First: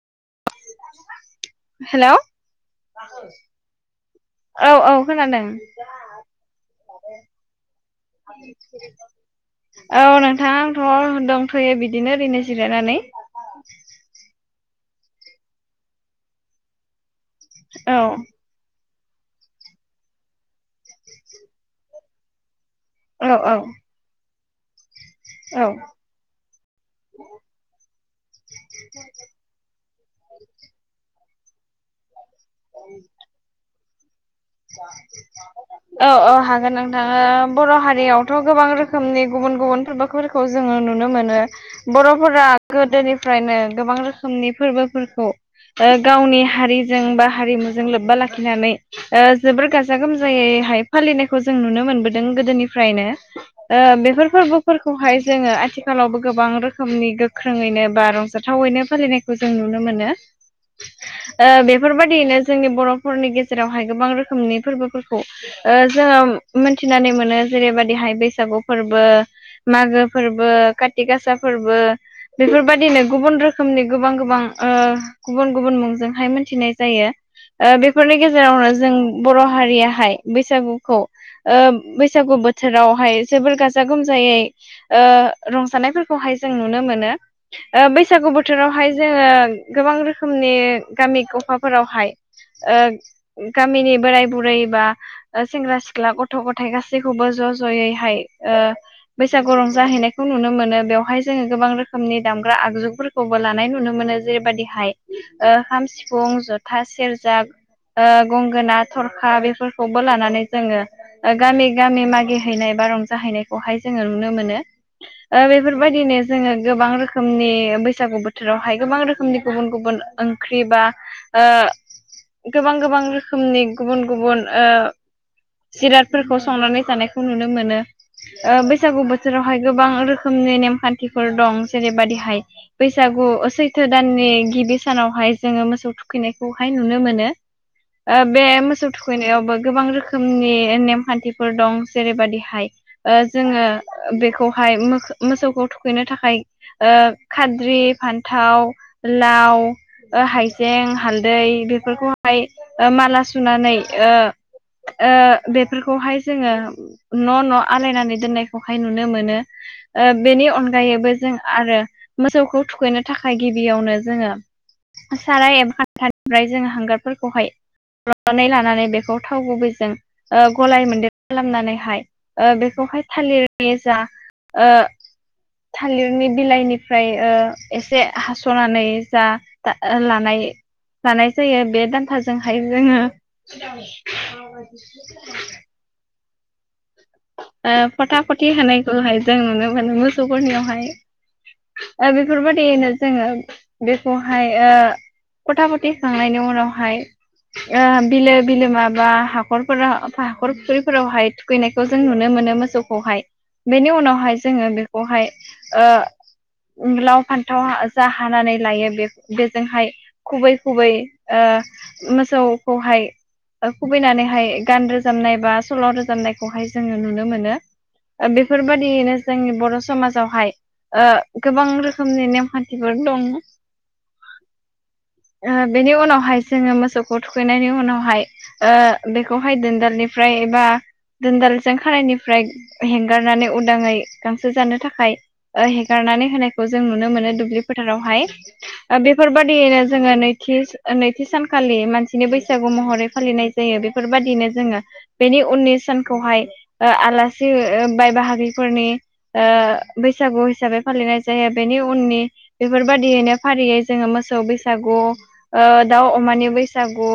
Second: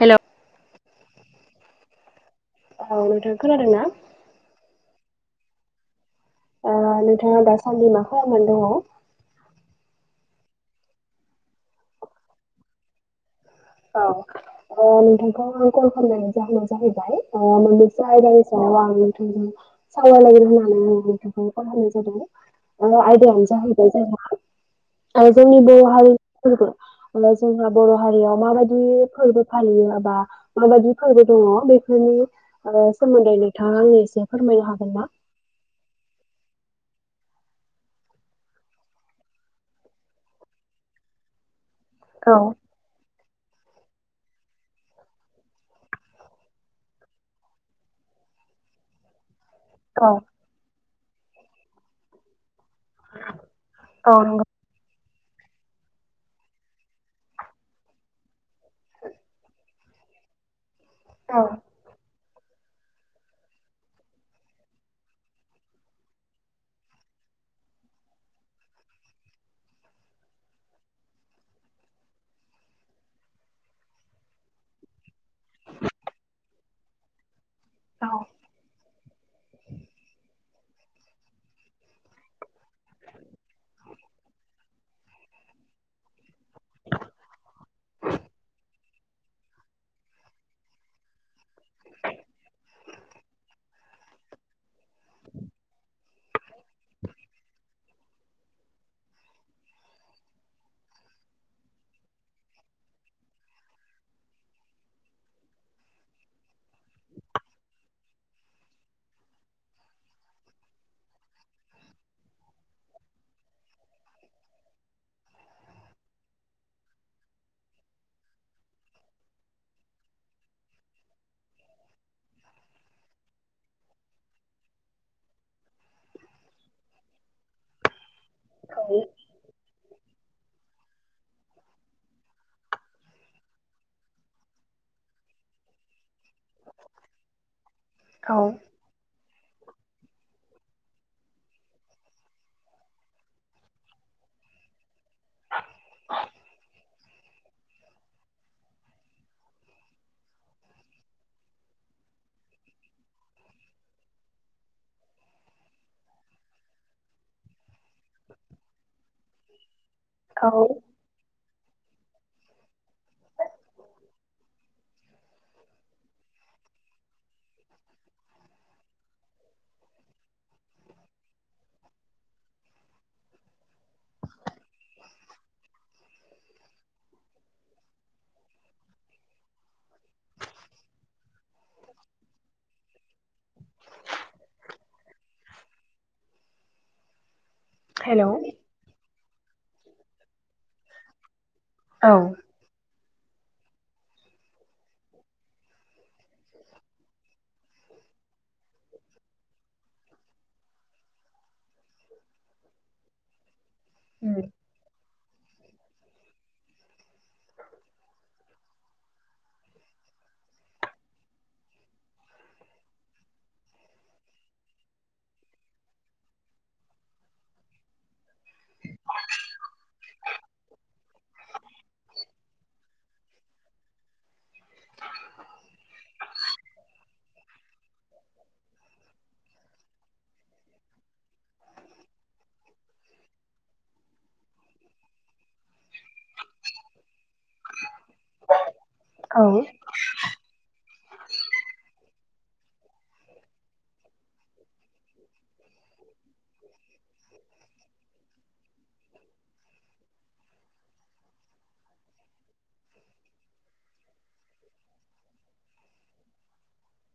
Hello hello औ नोंथां खोनादों ना? औ खोनादों ओ नोंथाङा दासान्दि मा खालामनानै दङ? औ नों थां आंथ' दंथ'यो बिदिनो ओरैनो जिरायनानै औ ओ नोंथांखौ आंङो कल खालामनायनि जाहोना जाहैबाय औ [inaudible] सावरायलायगोन होननानै आं नोंथांखौ कल खामनाय जादों। औ औ [unintelligible] जोंनि बे औ हारिनि फोरबो अब्ला जोंहा बर' हारिया माबायदि फोरबो फालियो बा माबायदि फोरबो दङ बेफोरनि आ सोमोन्दै नोंथां। औ औ हागोन आं दा बर' हारियावथ' गोबां रोखोमनि गुबुन गुबुन फोरबोफोरखौ जोङो नुनो मोनो। औ बर'फोरा गोदोनि नो गोबां रोखोमनि फोरबोफोरखौ गावनि हारिजों बा हारिमुजों लोब्बा लाखिनानै जोबोर गाजा औ गोमजायैहाय फालिनायखौ जों नुनो मोनबोदों गोदोनि नो औ बेफोर नंगौ फोरबोफोरखौहाय जोङो आथिखालावबो गोबां रोखोमनि गोख्रोङैनो बा रंजाथावैनो फालिनायखौ जों नुनो मोनो औ बेफोरबायदियैनो जोंनि बर'फोरनि गेजेरावहाय गोबां रोखोमनि फोरबोफोरखौ ओ जोंङो मोनथिनानै मोनो जेरै बादिहाय बैसागु फोरबो बो मागो फोरबो काति गासा फोरबो बेफोरबायादिनो गुबुन रोखोमनि गोबां गोबां ओ गुबुन गुबुन मुंजोंहाय मिथिनाय जायो बेफोरनि गेजेरावनो जों बर' हारियाहाय बैसागुखौ बैसागु बोथोरावहाय जोबोर गाजा गोमजायै ओ रंजानायफोरखौहाय जों नुनो मोनो बैसागु बोथोरावहाय जोङो गोबां रोखोमनि गामि अखाफोरावहाय गामिनि बोराय बुरै बा सेंग्रा सिख्ला गथ' गथायाइ गासैखौबो ज' ज'यैहाय बैसागु रं जाहैनायखौ नुनो मोनो बेवहाय जोङो गोबां रोखोमनि दामग्रा आगजुफोरखौबो लानाय नुनो मोनो जेरैबायाददिहाय खाम सिफुं जथा सेरजा गंगोना थरखा बेफोरखौबो लानानै जोङो गामि गामि मागिहैनाय बा जाहैनायखौहाय जोङो नुनो मोनो बेफोरबायदिनो जोङो गोबां रोखोमनि बैसागु बोथोरावहाय गोबां रोखोमनि गुबुन गुबुन ओंख्रि बा [inaudible] गोबां गोबां रोखोमनि गुबुन गुबुन जिरादफोरखौ संनानै जानायखौ नुनो मोनो बैसागु बोथोरावहाय गोबां रोखोम रोखोमनि नेमखान्थिफोर दं जेरैबायाददिहाय बैसागु सैथो दाननि गिबि सानावहाय जोंङो मोसौ थुखैनायखौहाय नुनो मोनो औ बे मोसौ थुखैनायावबो गोबां रोखोमनि नेमखान्थिफोर दं जेरैबाददिहाय जोङो बेखौहाय मोसौखौ थुखैनो थाखाय खाद्रि फान्थाव लाव हाइजें हालदै बेफोरखौहाय माला सुनानै ओ बेफोरखौहाय जोंङो न न आलायनानै दोननायखौहाय नुनो मोनो बेनि औ अनगायैबो जों आरो मोसौखौ थुखैनो थाखाय गिबियावनो जोङो साराय एक घन्टानिफ्राय जोङो हांगारफोरखौहाय लानानै बेखौ थाव गुबैजों गलाय मोनदेर खालामनानैहाय बेखौ बेाय थालिर जा थालिरनि बिलाइनिफ्राय ओक्षएसे हास'नानै जा लानाय जानाय जायो बे दान्थाजोंहाय जोङो ओ फथा हेल' फथि होनायखौहाय जों नुनो मोनो मोसौफोरनियावहाय औ बेफोरबायाददियैनो जोङो बेखौहाय खथा फथि खांनायनि उनावहाय ओ बिलो बिलो माबा हाखरफोराव हाखर फुखुरिफोरावहाय थुखैनायखौ जों नुनो मोनो मोसौखौहाय, बेनि उनावहाय जोंङो बेखौहाय ओ लाव, फान्थाव हा जा हानानै लायो। बे बेजोंहाय खुबै खुबै ओ ओ मोसौखौहाय ओ खुबैनानैहाय गान रोजाबनाय बा सल' रोजाबनायखौहाय जोंङो नुनो मोनो। ओ बेफोरबायदियैनो जोंनि बर' समाजावहाय, ओ गोबां रोखोमनि नेमखान्थिफोर दं। ओ बेनि उनावहाय जोङो मोसौखौ थुखैनायनि उनावहाय ओ बेखौहाय दोनदालनिफ्राय एबा दोनदाल जों खानायनिफ्राय हेंगारनानै उदाङै गांसो जानो थाखाय ओ हेगारनानै होनायखौ जों नुनो मोनो दुब्लि फो थारावहाय। ओ बेफोरबायाददियैनो जोङो नैथि नैथि सानखालि मानसि बिनि बैसागु महरै फालिनाय जायो। बेफोरबायदिनो जोंङो बेनि उननि सानखौहाय ओ आलासि ओ बाय बाहागिफोरनि ओ बैसागु हिसाबै फालिनाय जायो बे बेनि उननि बेफोरबायाददियैनो फारियै जोङो मोसौ बैसागु ओ दाउ अमानि बै बैसागु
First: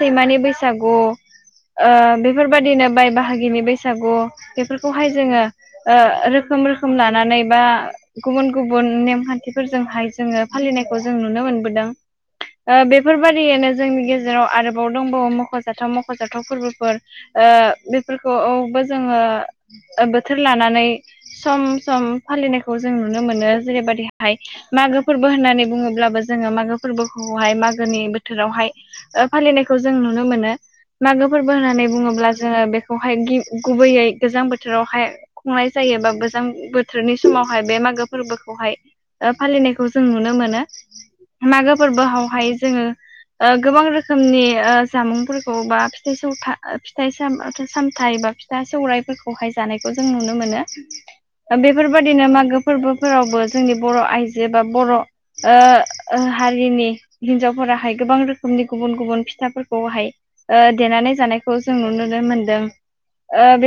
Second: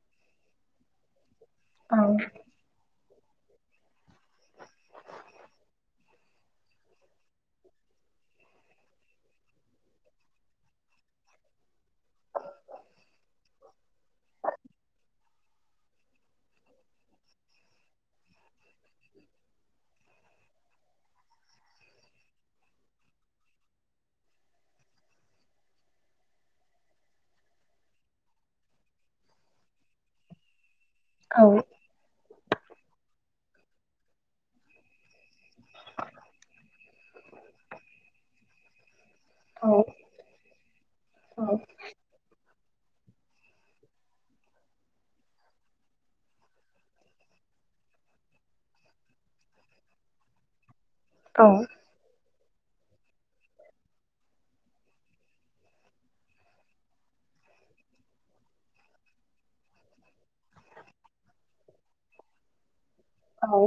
सैमानि बैसागु ओ बेफोरबायदिनो बाय बाहागिनि बैसागु बेफोरखौहाय जोङो ओ रोख रोखोम रोखोम लानानै बा गुबुन गुबुन नेमखान्थिफोरजोंहाय जोङो फालिनायखौ जों नुनो मोन मोनबोदों। ओ बेफोरबायदियैनो जोंनि गेजेराव आरोबाव दंबावो मख'जाथाव मख'जाथाव फोरबोफोर ओ बेफोरखौ औ बो जोङो बोथोर लानानै सम सम फालिनायखौ जों नुनो मोनो। जेरैबाददिहाय मागो फोरबो होननानै बुङोब्लाबो जोङो मागो फोरबोखौहाय मागोनि बोथोरावहाय ओ फालिनायखौ जों नुनो मोनो। मागो फोरबो होननानै बुङोब्ला जोंङो बेखौहाय गि गुबैयै गोजां बोथोरावहाय खुंनाय जायो। बा गोजां बोथोरनि समावहाय बे मागो फोरबोखौहाय ओ फालिनायखौ जों नुनो मोनो। मागो फोरबोआवहाय जोङो ओ गोबां रोखोमनि ओ जामुंफोरखौ बा फिथाइ सौथा फिथाय सामथ [unintelligible] फिथाइ ए बा फिथा सौरायफोरखौहाय जानायखौ जों नुनो मोनो। ओ बेफोरबायदिनो मागो फोरबोफोरावबो जोंनि बर' आइजो बा बर' ओ ओ हारिनि हिनजावफोराहाय गोबां रोखोमनि गुबुन गुबुन फिथाफोरखौहाय ओ देनानै जानायखौ जों नुुनो मोनदों।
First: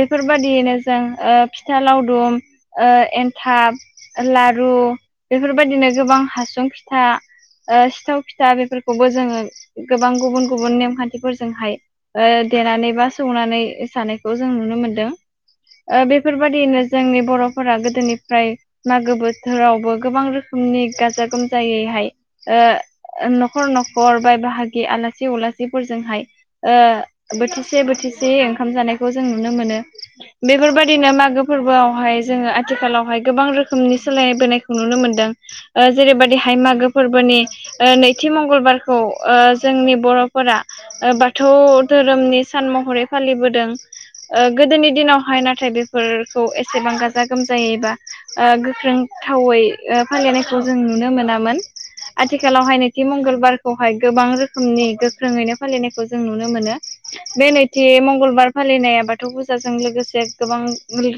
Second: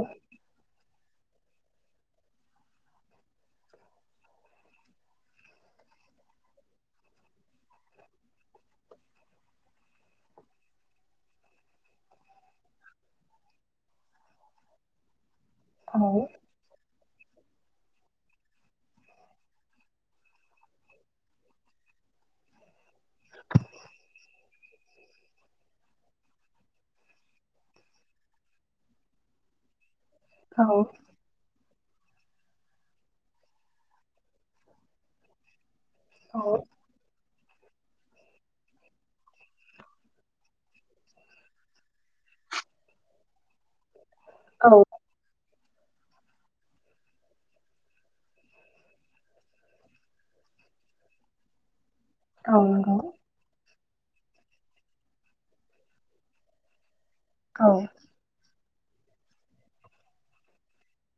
बेफोरबादियैनो जों ओ फिथा लावदुम ओ एन्थाब, लारु बेफोरबायदिनो गोबां हासं फिथा ओ सिथाव फिथा बेफोरखौबो जोंङो गोबां गुबुन गुबुन नेमखान्थिफोरजोंहाय ओ देनानै बा सौनानै सानायखौ जों नुनो मोनदों। ओ बेफोरबादिनो जोंनि बर'फोरा गोदोनिफ्राय मागो बोथोरावबो गोबां रोखोमनि गाजा गोमजायै हाय ओ नख'र नख'र बाय बाहागि आलासि उलासिफोरजोंहाय ओ ओ बोथिसे बोथिसे ओंखाम जानाय खौ जों नुनो मोनो। बेफोरबायदिनो मागो फोरबोआव हाय जोङो आथिखालावहाय गोबां रोखोमनि सोलाय बोनायखौ नुनो मोनदों। ओ जेरैबायदिहाय मागो फोरबोनि ओ नैथि मंगलबारखौ ओ जोंनि बर'फोरा ओ बाथौ धोरोमनि सा सान महरै फालिबोदों। ओ गोदोनि दिनावहाय नाथाय बेफोरखौ एसेबां गाजा गोमजायैबा ओ गोख्रों थावै ओ फालिनायखौ जों नुनो मोनामोन। आथिखालावहायनोखि मंगलबार खौहाय गोबां रोखोमनि गोख्रोङैनो फालिनायखौ जों नुनो मोनो। बे औ नैथि मंगलबार फालिनाया बाथौ फुजाजों लोगोसे गोबां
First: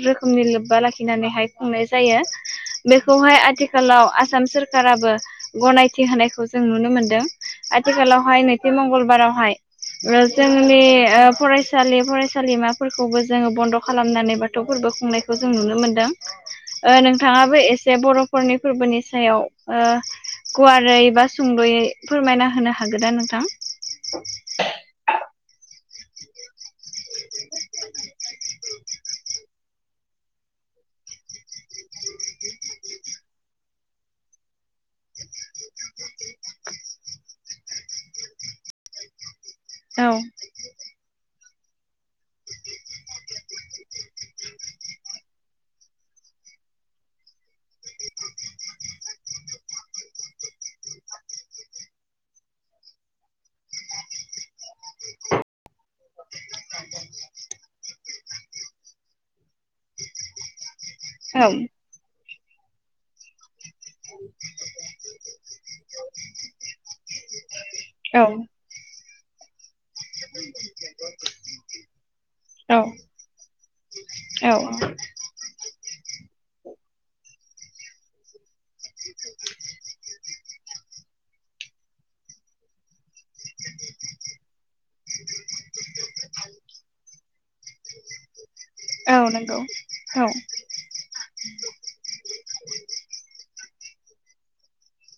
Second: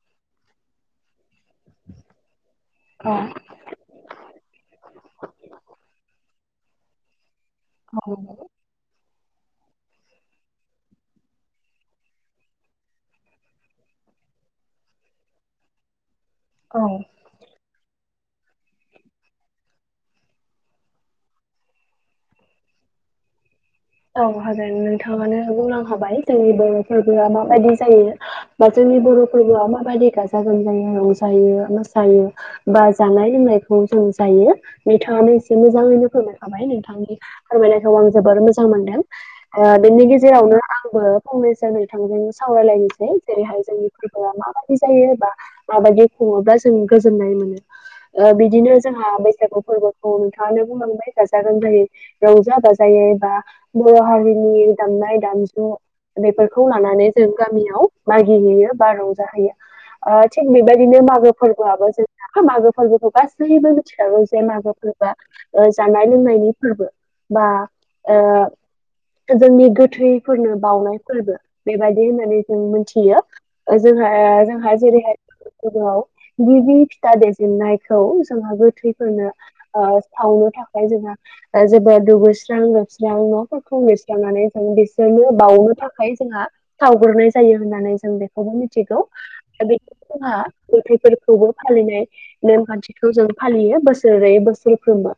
रोखोमनि लोब्बा लाखिनानैहाय खुंनाय जायो। अ, बेखौहाय आथिखालाव आसाम सोरखाराबो गनायथि होनायखौ जों नुनो मोनदों। औ, आथिखालावहाय नैथि मंगलबारावहाय ओ जोंनि ओ फरायसालि फरायसा सालिमाफोरखौबो जोङो बन्द' खालामनानै बाथौ फोरबो खुंनायखौ जों नुनो मोनदों। औ, ओ नोंथाङाबो एसे बर'फोरनि फोरबोनि सायाव गुवारै बा सुंद'यै फोरमायना होनो हागोन दा नोंथां औ हागोन नोंथाङानो बुंलां खाबाय जोंनि बर फोरबोआ माबायदि जायो बा जोंनि बर' फोरबोआव माबायदि गाजा गोमजायै रंजायो मोसायो बा जानाय लोंनायखौ जों जायो बिथाङानो एसे मोजाङैनो फोरमायखाबाय नोंथांनि फोरमायनायखौ आं जोबोर मोजां मोनदों बिनि औ गेजेरावनो आंबो फंनैसो नोंथां सावरायलायनोसै जेरैहाय जोंनि फोरबोआ माबायदि जायो माबायदि नङाब्ला जों गोजोन्नाय मोनो ओ बिदिनो जोंहा बैसागु फोरबोखौ नोंथाङानो बुंलांबाय गाजा गोमजायै रंजा बाजायै बा बर' हारिनि दामनाय दामजु बेफोरखौ लानानै जों गामियाव मागि हैैयो बा रंजाहैयो थिग बेबायदिनो मागो औ फोरबोआबो जों [unintelligible] मागो फोरबोखौ जों गासैबो मानसियाबो जे मागो फोरबोआ जानाय लोंनायनि फोरबो बा ओ जोंनि गो थैफोरनो बावउनाय फोरबो बेबायदि होननानै जों औ मिथियो जोंहा औ जोंहा जेरैहाय दङ गिबि फिथा देजेननायखौ जोंहा गोथैफोरनो सावनो थाखाय जोंहा जोबोद दुगैस्रां लोबसां स्रां न'फोरखौ लिरस्रांनानै जों बिसोरनो बानो थाखाय जोंहा सावग्रनाय जायो होननानै जों बेखौबो मिथिगौ नंगौ बे औ जोंहा मथायफोरखौबो फालिनाय नेमखान्थिखौ जों फालियो बोसोरै बोसोरफ्रोमबो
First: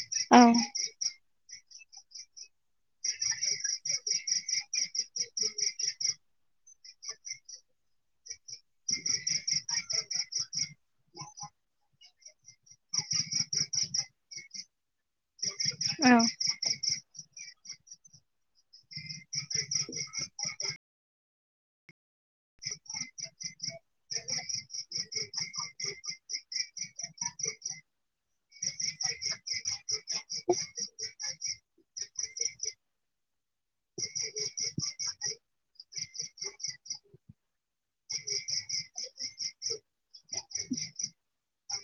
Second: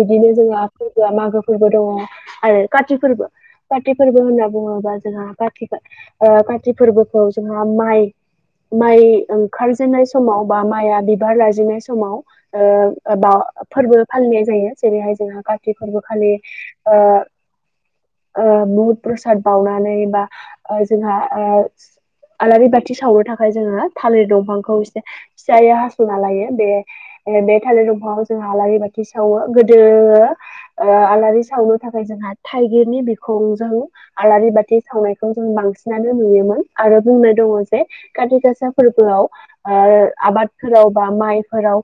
बिदिनो औ जों फोरबोआ मागो फोरबो दङ आरो काति फोरबो काति फोरबो होनना बुङोबा जोंहा ओ काति फोरबोखौ जोंहा माइ माइ ओंखारजेननाय समाव बा माइआ बिबार लाजेननाय समाव बा फोरबो फालिनाय जायो जेरैहाय जोंहा काति फोरबो औ खालि ओ बुहुद प्रसाद बावनानै बा जोंहा ओ आलारि बाथि सावनो थाखाय जोङो थालिर दंफांखौ एसे फिसायै हास'ना लायो बे बे थालिर दंफांआव जोंहा आलारि बाथि सावो गोदो आलारि सावनो थाखाय जोंहा थाइगिरनि बिखंजों आलारि बाथि सावनायखौ जों बांसिनानो नुयो आरो बुंनाय दङ जे खाथि गासा फोरबोआव आबादफोराव बा माइ फोराव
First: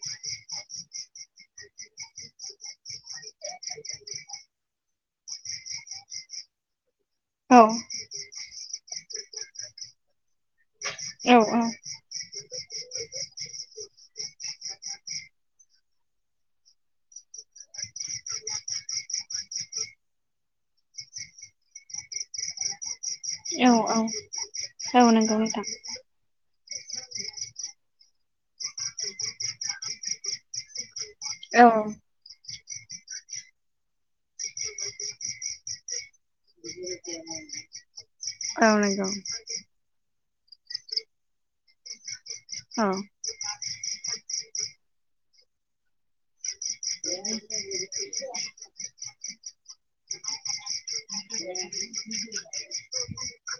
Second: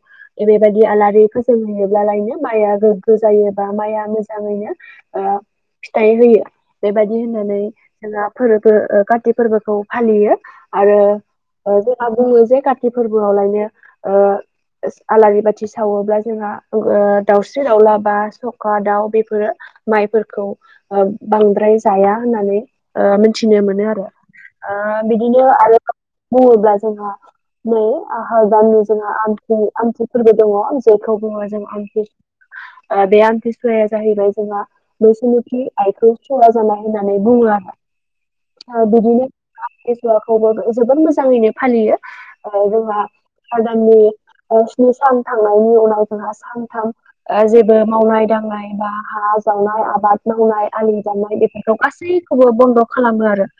बेबायदि आलारि फोजोंहैयोब्लानो माया गोग्गो जायोबा माया मोजाङैनो फिथाइ होयो बेबायदि होननानै जो फोरबो काति फोरबोखौ फालियो आरो औ जोंहा बुङो जे काति फोरबोआवलायनो आलारि बाथि सावोब्ला जोंहा दाउस्रि दाउला बा सखा दाउ बे बेफोर माइफोरखौ बांद्राय जाया होननानै मिथिनो औ मोनो आरो आ औ नंगौ बिदिनो नोंथां आरो [unintelligible] जोंहा नै आ दाननि जोंहा आमथि आमथि फोरबो दङ जेखौ बुङोबो जों औ आमथि बे आमथि सुवाया जाहैबाय जोंहा बैसुमुथि आइखौ सुवा जानाय होननानै बुङो आरो औ नंगौ सुवाखौबो जोबोद मोजाङैनो फालियो औ जोंहा हादाननि स्नि सान थांनायनि उनाव जोंहा सानथाम जेबो मावनाय दांनाय एबा हा जावनाय आबाद मावनाय आलि दाननाय बेफोरखौ गासैखौबो बन्द' खालामो आरो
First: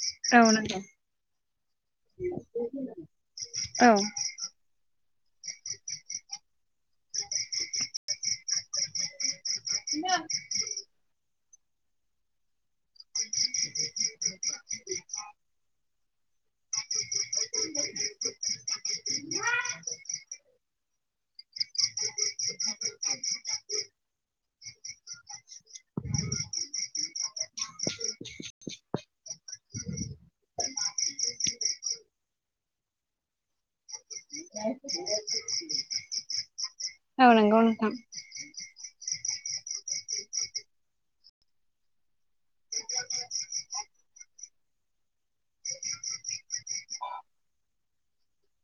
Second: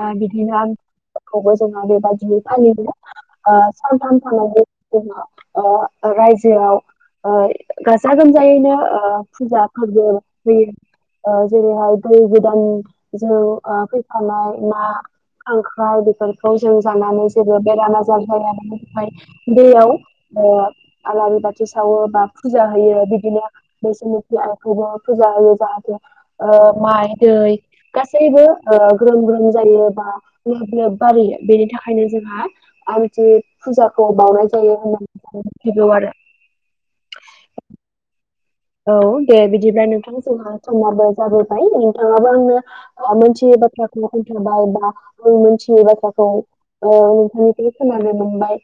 आ औ बिदिना नंगौ खौबो जोङो बेबादियै फालिब्ला औ सानथाम थानाय जोङो रायजोआव ओ गाजा गोमजायैनो ओ फुजा फोरबो बिदि जेरैहाय दै गोदान जों फैफानाय ना खांख्राय बेफोरखौ जों जानानै जेबो बेराम आजार जायनिफ्राय दैयाव आलारि बाथि सावो बा फुजा होयो बिदिनो बिखौबो फुजा होयो जाहाथे माइ दै गासैबो ग्रोम ग्रोम जायो बा लोब लोब बारयो बेनि थाखायनो जोंहा आरदि फुजाखौ बाव मोनथिगौ आरो औ नंगौ नोंथां औ दे बिदिब्ला नोंथां जोंहा समाबो जाबोबाय नोंथाङाबो आंनो मोनसे खोनथाबाय बा मोनथिनाय बाथ्राखौ नोंथांनिफ्राय खोनानो मोनबाय।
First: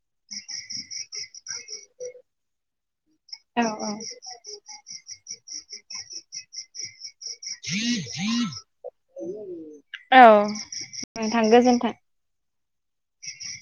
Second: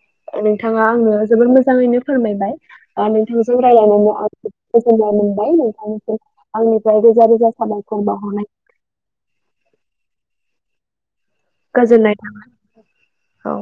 नोंथाङा आंनो जोबोर मोजाङैनो फोरमायबाय नोंथांजों औ रायज्लायनानै आं ओ गोजोननाय मोनबाय नोंथांसिम आंनिफ्राय रोजा रोजा साबायखर बावहरनाय औ नोंथां गोजोन्थों गोजोननाय थाबाय। औ